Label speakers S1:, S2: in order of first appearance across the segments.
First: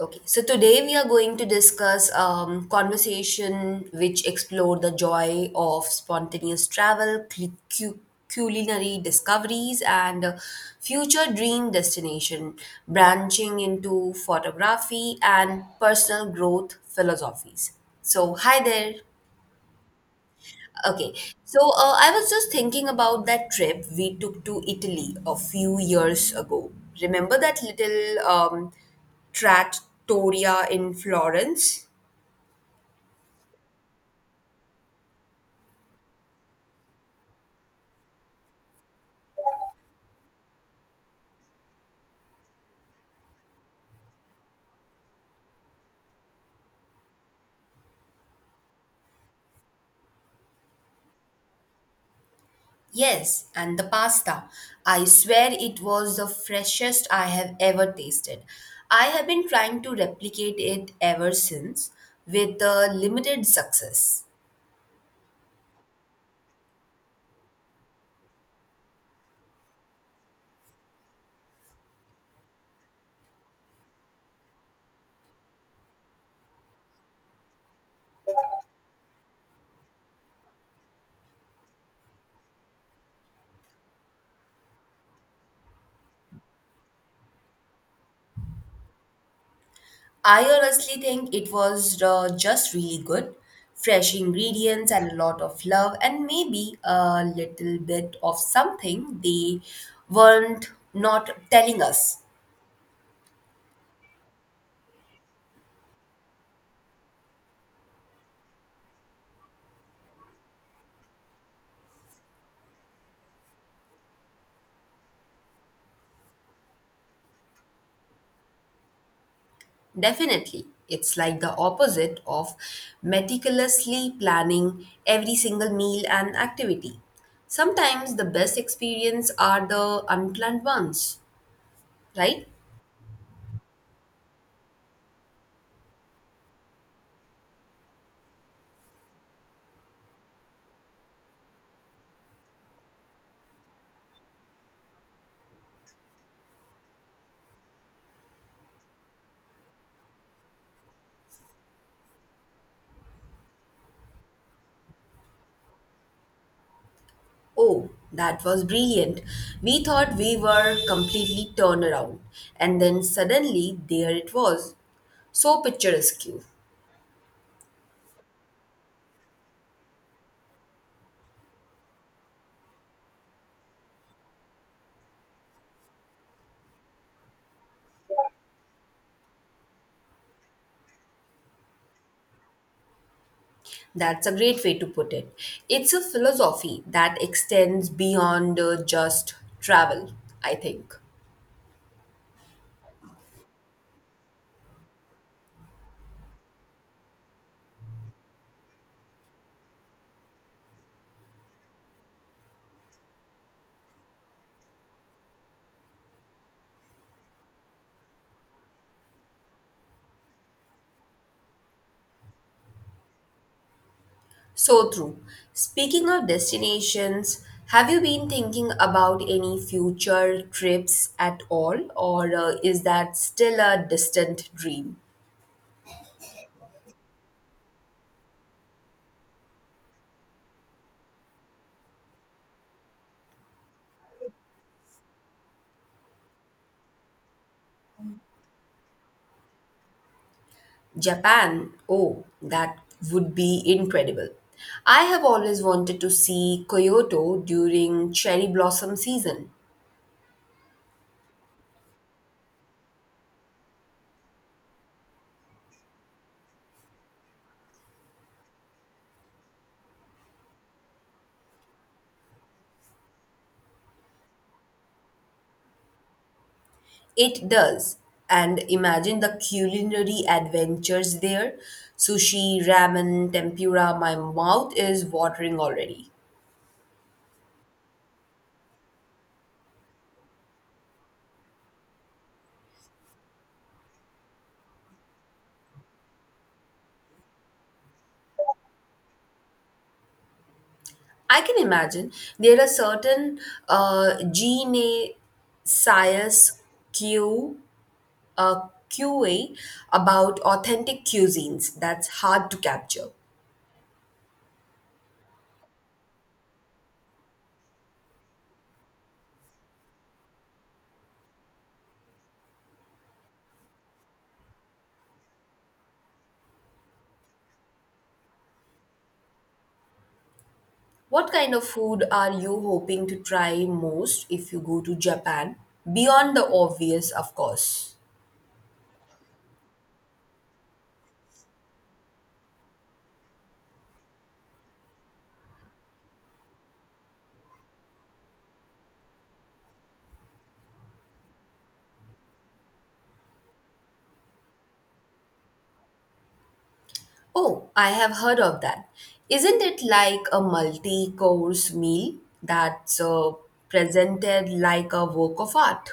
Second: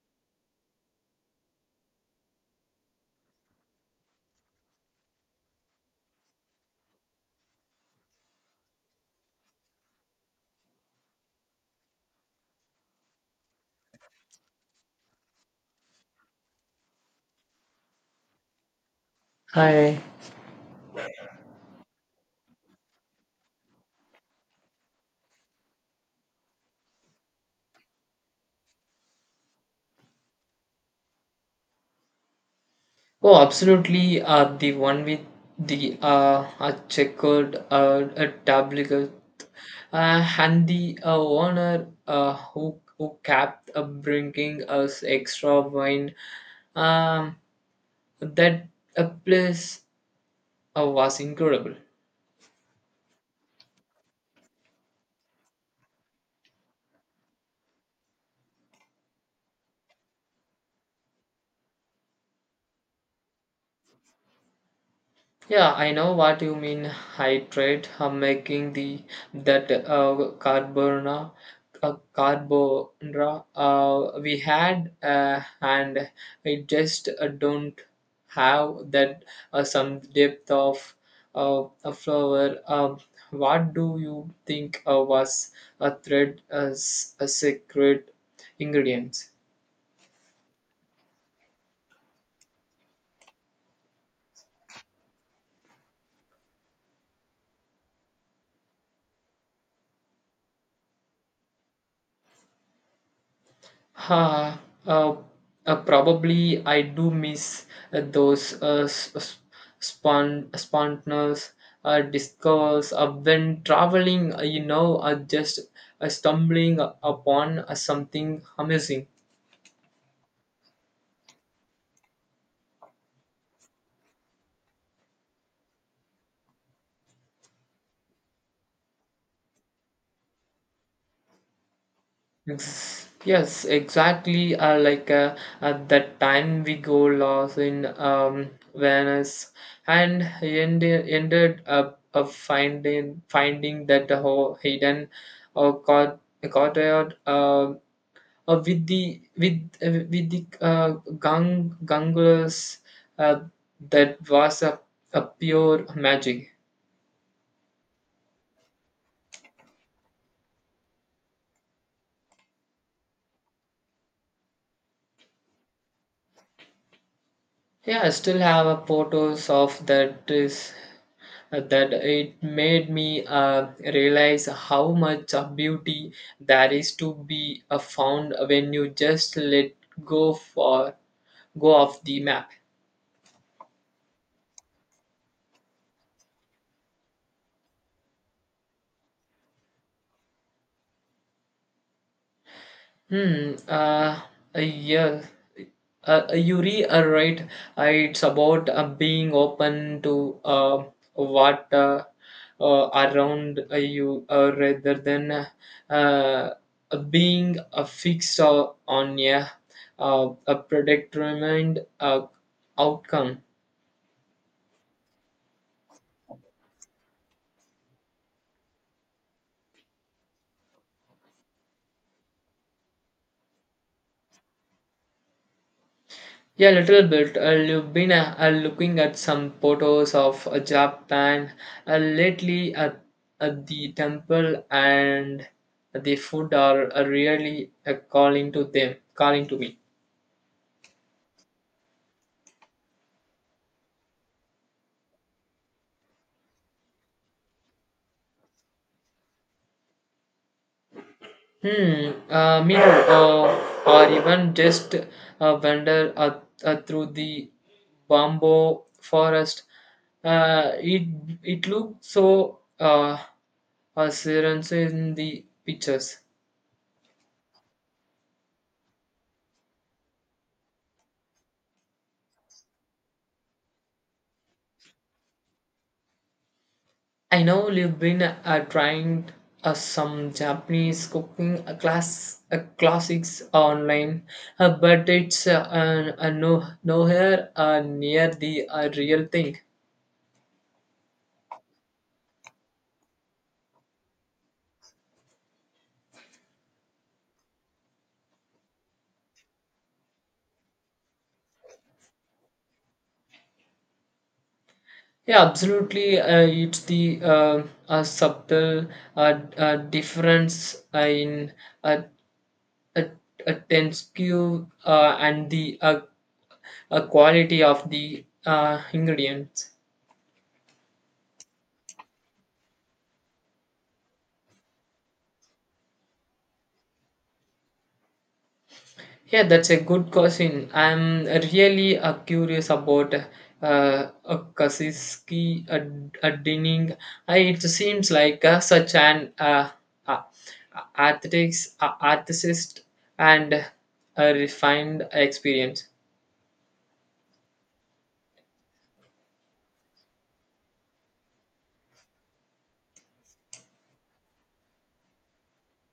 S1: Okay, so today we are going to discuss conversation which explore the joy of spontaneous travel, cu- culinary discoveries, and future dream destination, branching into photography and personal growth philosophies. So, hi there.
S2: Hi.
S1: Okay, so I was just thinking about that trip we took to Italy a few years ago. Remember that little trattoria in Florence?
S2: Oh, absolutely. The one with the a checkered a tablet and the owner who kept bringing us extra wine. Um, that place was incredible.
S1: Yes, and the pasta. I swear it was the freshest I have ever tasted. I have been trying to replicate it ever since with limited success.
S2: Yeah, I know what you mean. Hydrate. I am making the that carbonara we had, and I just don't have that some depth of a flower. What do you think was a thread as a secret ingredient?
S1: I honestly think it was just really good. Fresh ingredients and a lot of love, and maybe a little bit of something they weren't not telling us.
S2: Ha, uh, Probably I do miss those spontaneous discovers when traveling, just stumbling upon something amazing.
S1: Definitely. It's like the opposite of meticulously planning every single meal and activity. Sometimes the best experience are the unplanned ones, right?
S2: Yes, exactly. Like at that time we go lost in Venice and ended up of finding that the whole hidden or caught courtyard with the ganglers. uh, that was a pure magic.
S1: Oh, that was brilliant. We thought we were completely turned around, and then suddenly there it was. So picturesque.
S2: Yeah, I still have a photos of that is that it made me realize how much of beauty there is to be found when you just let go for go off the map.
S1: That's a great way to put it. It's a philosophy that extends beyond just travel, I think.
S2: Hmm. Yeah. You re are right. It's about being open to what around you rather than uh, being fixed on yeah, a predetermined outcome.
S1: So true. Speaking of destinations, have you been thinking about any future trips at all, or is that still a distant dream?
S2: Yeah, a little bit. I've been looking at some photos of Japan lately at the temple, and the food are really calling to me.
S1: Japan, oh, that would be incredible. I have always wanted to see Kyoto during cherry blossom season.
S2: Hmm. Me too. Or even just wander through the bamboo forest. Uh, it it looks so serene in the pictures.
S1: It does. And imagine the culinary adventures there. Sushi, ramen, tempura, my mouth is watering already.
S2: I know you've been trying some Japanese cooking classics online, but it's no nowhere near the real thing.
S1: I can imagine there are certain gene science Q, uh, QA about authentic cuisines that's hard to capture.
S2: Yeah, absolutely. It's the subtle difference in uh, uh, tensuku and the quality of the ingredients.
S1: What kind of food are you hoping to try most if you go to Japan? Beyond the obvious, of course.
S2: Yeah, that's a good question. I'm really curious about uh, Kasiski Dinning. It seems like such an uh, athletics, artist and a refined experience.
S1: Oh, I have heard of that. Isn't it like a multi course meal that's presented like a work of art?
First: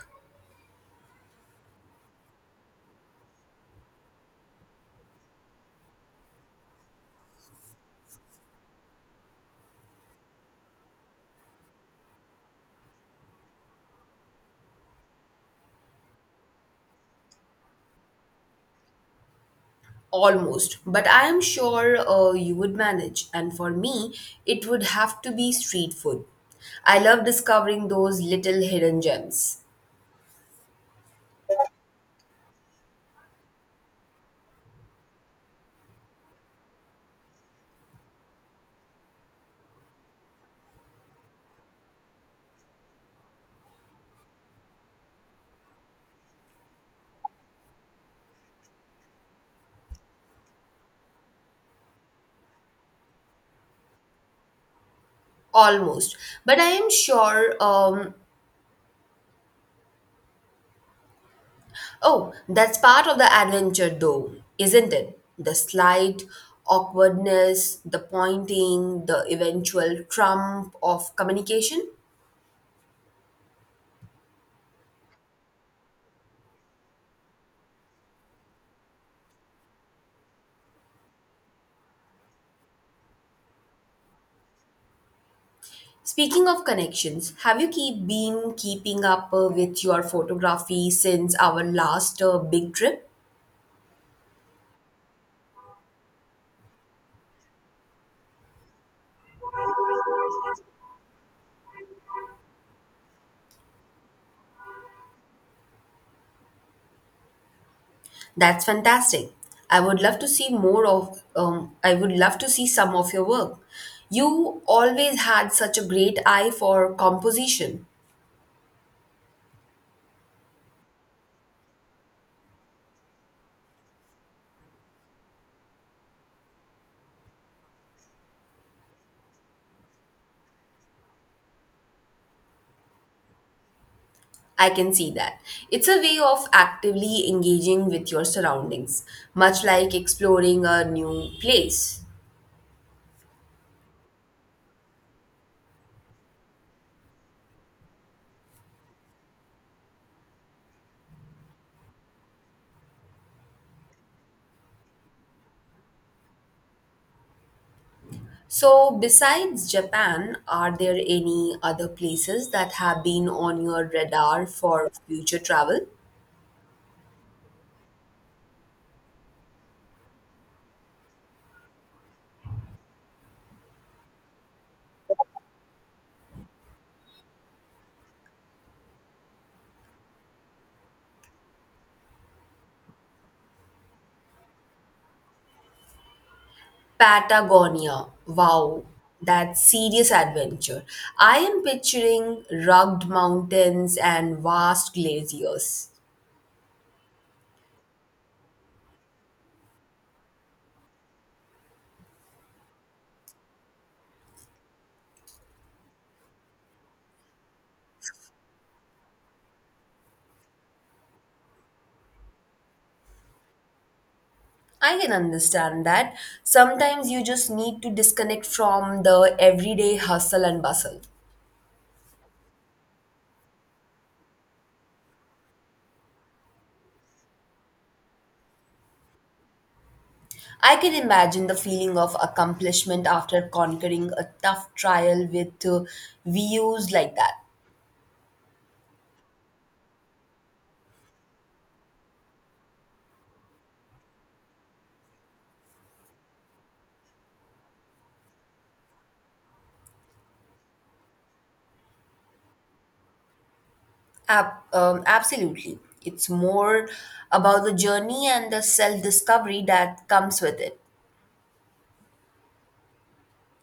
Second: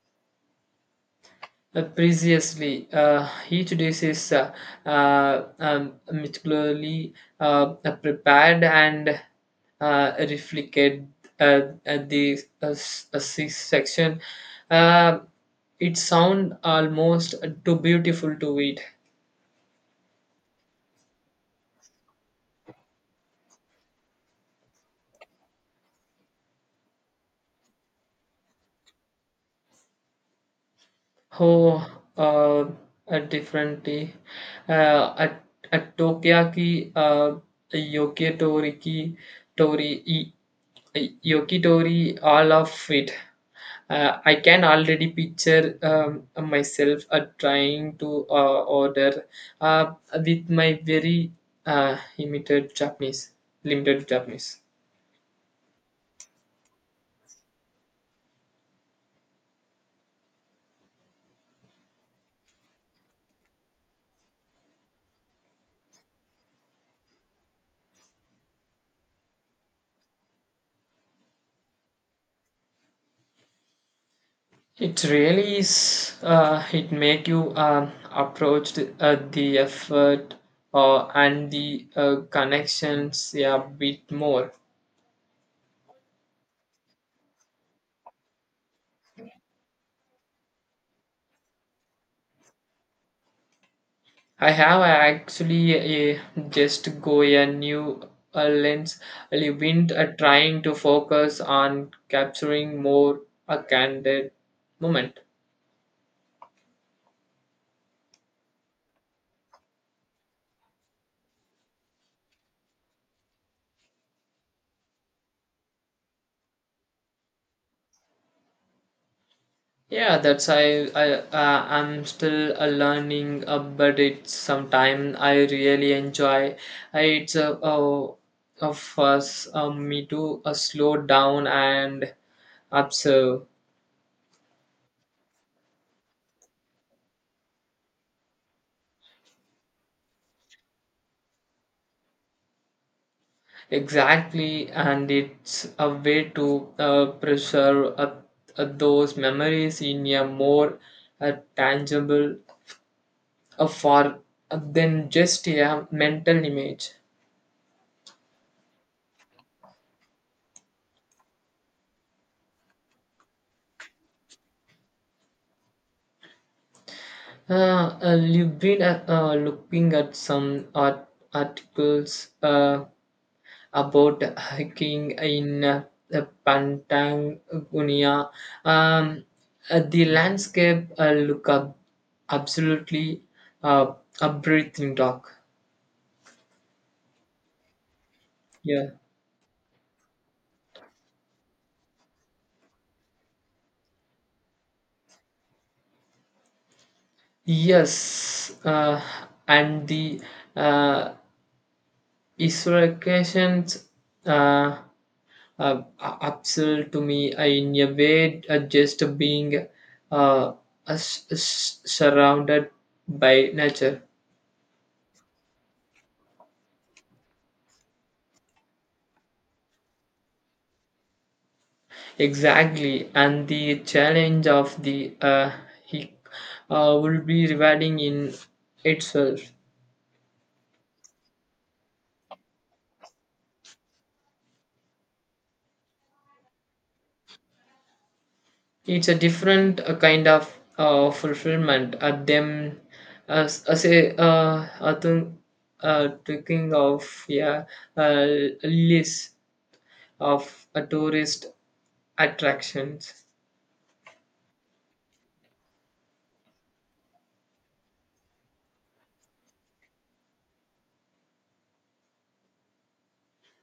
S2: Precisely, each dish is meticulously prepared and reflected uh, at the sixth section. Uh, it sounds almost too beautiful to eat.
S1: Almost. But I am sure you would manage. And for me, it would have to be street food. I love discovering those little hidden gems.
S2: Oh, uh, a different tea. At at Tokyaki, a Yokitori, ki- Tori, e- e- Yokitori, all of it. I can already picture myself trying to order uh, with my very uh, limited Japanese, limited Japanese.
S1: Almost. But I am sure oh, that's part of the adventure, though, isn't it? The slight awkwardness, the pointing, the eventual trump of communication.
S2: It really is. It make you approach the effort and the connections a bit more.
S1: Speaking of connections, have you keep been keeping up with your photography since our last big trip?
S2: I have actually just go a new lens. I've been trying to focus on capturing more a candid moment.
S1: That's fantastic. I would love to see more of. I would love to see some of your work. You always had such a great eye for composition.
S2: Yeah, that's I I'm still learning, but it's sometime I really enjoy. It's a of us me to slow down and observe.
S1: I can see that. It's a way of actively engaging with your surroundings, much like exploring a new place.
S2: Exactly, and it's a way to preserve those memories in a more tangible for than just a mental image.
S1: So, besides Japan, are there any other places that have been on your radar for future travel?
S2: You've been looking at some articles about hiking in Patagonia. Um, the landscape look up absolutely uh, a breathing talk.
S1: Patagonia. Wow,
S2: Yeah.
S1: that's serious adventure. I am picturing rugged mountains and vast glaciers.
S2: Yes, and the uh, isolations uh, uh, upsell to me in a way just being uh, surrounded by nature.
S1: I can understand that. Sometimes you just need to disconnect from the everyday hustle and bustle.
S2: Exactly and the challenge of the he will be rewarding in itself.
S1: I can imagine the feeling of accomplishment after conquering a tough trial with views like that.
S2: It's a different kind of fulfillment at them as a I think, thinking of yeah uh, list of tourist attractions.
S1: Absolutely. It's more about the journey and the self discovery that comes with it.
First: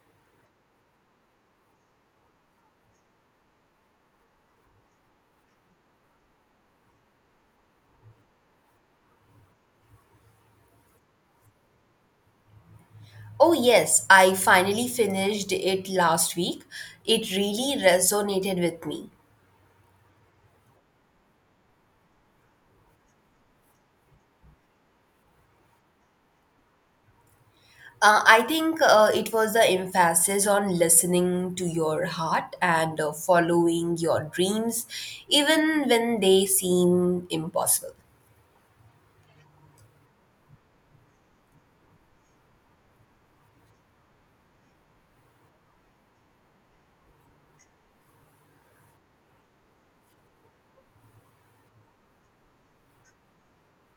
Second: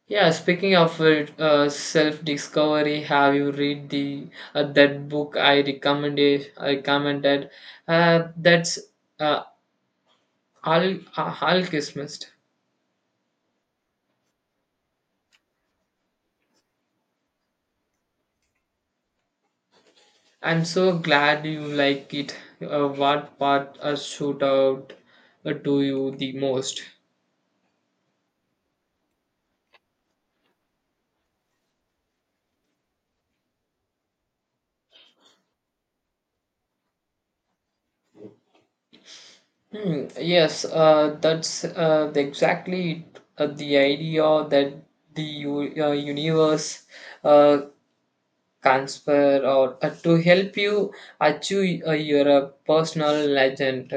S2: Yeah, speaking of it, self-discovery, have you read the that book I recommended? I commented. That's uh, Al Alchemist.
S1: Oh, yes, I finally finished it last week. It really resonated with me.
S2: I'm so glad you like it. What part stood out to you the most?
S1: I think it was the emphasis on listening to your heart and following your dreams, even when they seem impossible.
S2: Hmm, yes, exactly it. The idea that the universe uh, transfer or to help you achieve your personal legend.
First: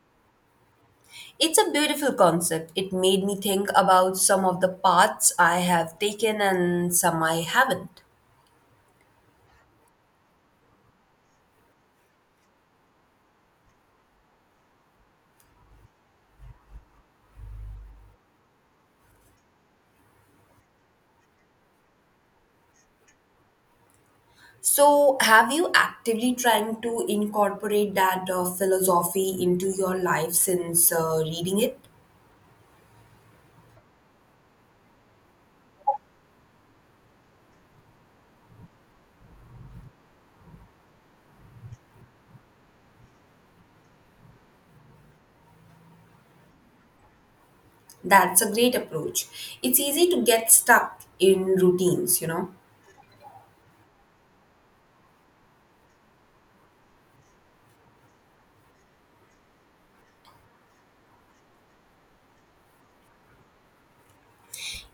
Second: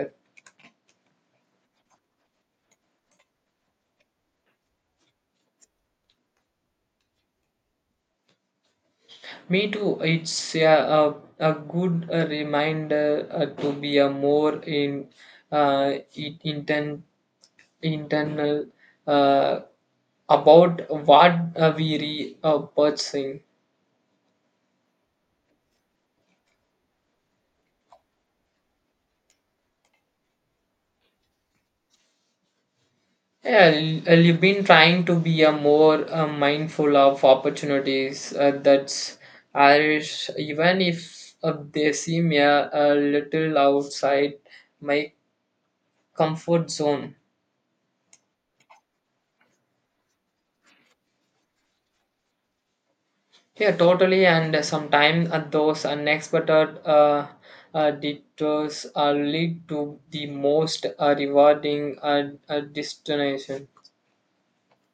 S1: It's a beautiful concept. It made me think about some of the paths I have taken and some I haven't.
S2: Me too. It's a good reminder to be a more in uh, in- inten- internal uh, about what we are pursuing.
S1: So, have you actively trying to incorporate that philosophy into your life since reading it?
S2: You've been trying to be a more mindful of opportunities that's Irish, even if they seem a little outside my comfort zone.
S1: That's a great approach. It's easy to get stuck in routines, you know.
S2: Yeah, totally. And sometimes those unexpected detours lead to the most rewarding destination.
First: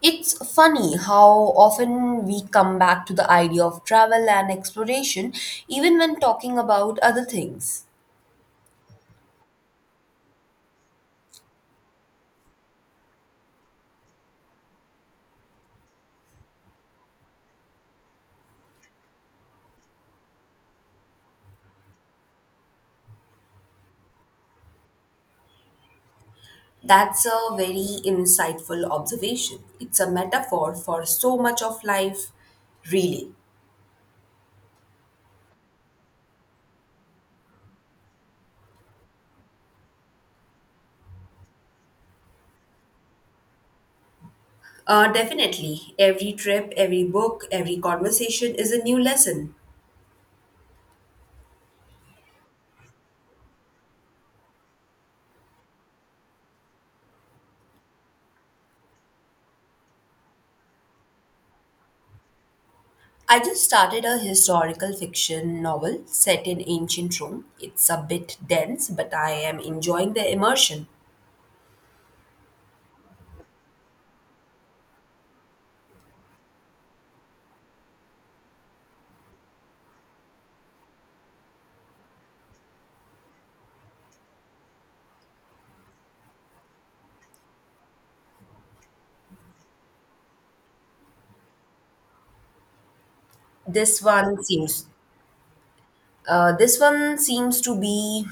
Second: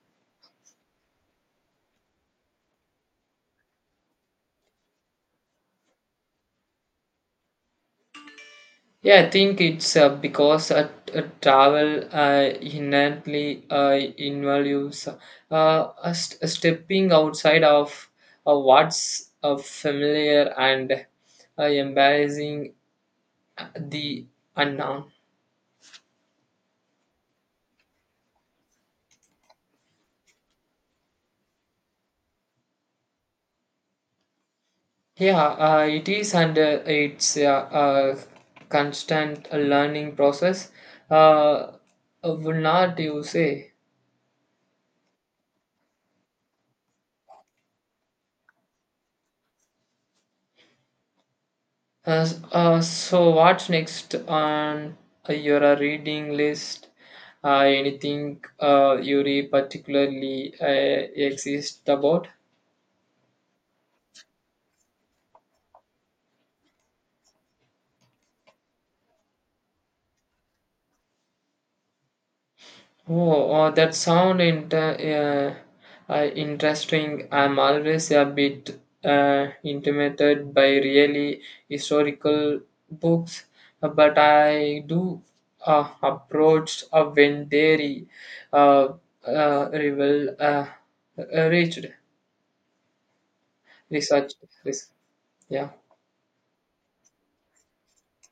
S1: It's funny how often we come back to the idea of travel and exploration, even when talking about other things.
S2: Yeah, I think it's because travel inherently involves stepping outside of what's familiar and embracing the unknown.
S1: That's a very insightful observation. It's a metaphor for so much of life, really.
S2: Yeah, it is, and it's a constant learning process. Uh, would not you say?
S1: Definitely, every trip, every book, every conversation is a new lesson.
S2: So what's next on your reading list? Anything you particularly exist about?
S1: I just started a historical fiction novel set in ancient Rome. It's a bit dense, but I am enjoying the immersion.
S2: Oh, that sound interesting. I'm always a bit intimidated by really historical books, but I do approach when they uh, reveal reached.
S1: This
S2: Research
S1: one seems
S2: risk yeah
S1: This one seems to be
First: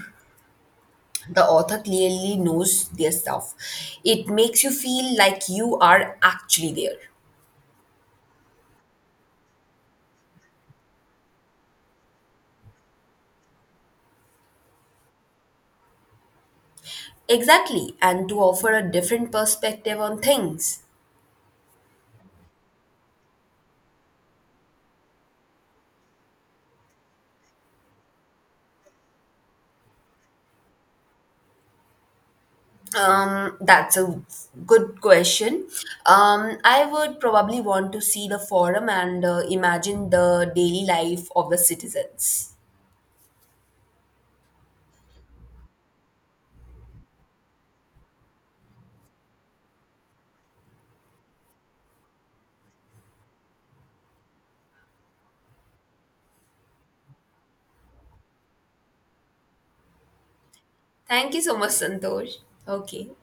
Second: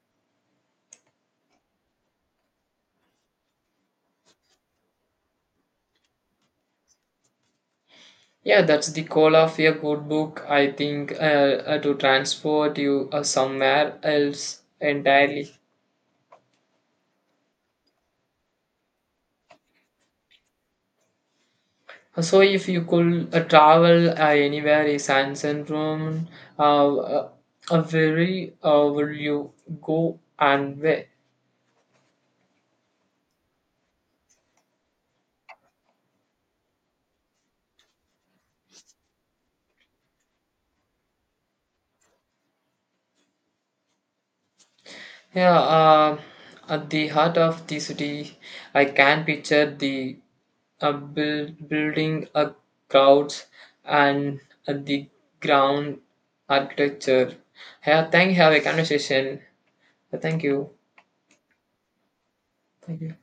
S1: the author clearly knows their stuff. It makes you feel like you are actually there.
S2: yeah, that's the goal of a good book I think, to transport you somewhere else entirely.
S1: Exactly, and to offer a different perspective on things.
S2: So if you could travel anywhere in san Rome, uh, uh, where will you go and where?
S1: That's a good question. I would probably want to see the forum and imagine the daily life of the citizens.
S2: Yeah, at the heart of the city, I can picture the building a crowds and the ground architecture. Yeah, thank you. Have a conversation. Thank you.
S1: Thank you so much, Santosh.
S2: Thank
S1: Okay.
S2: you.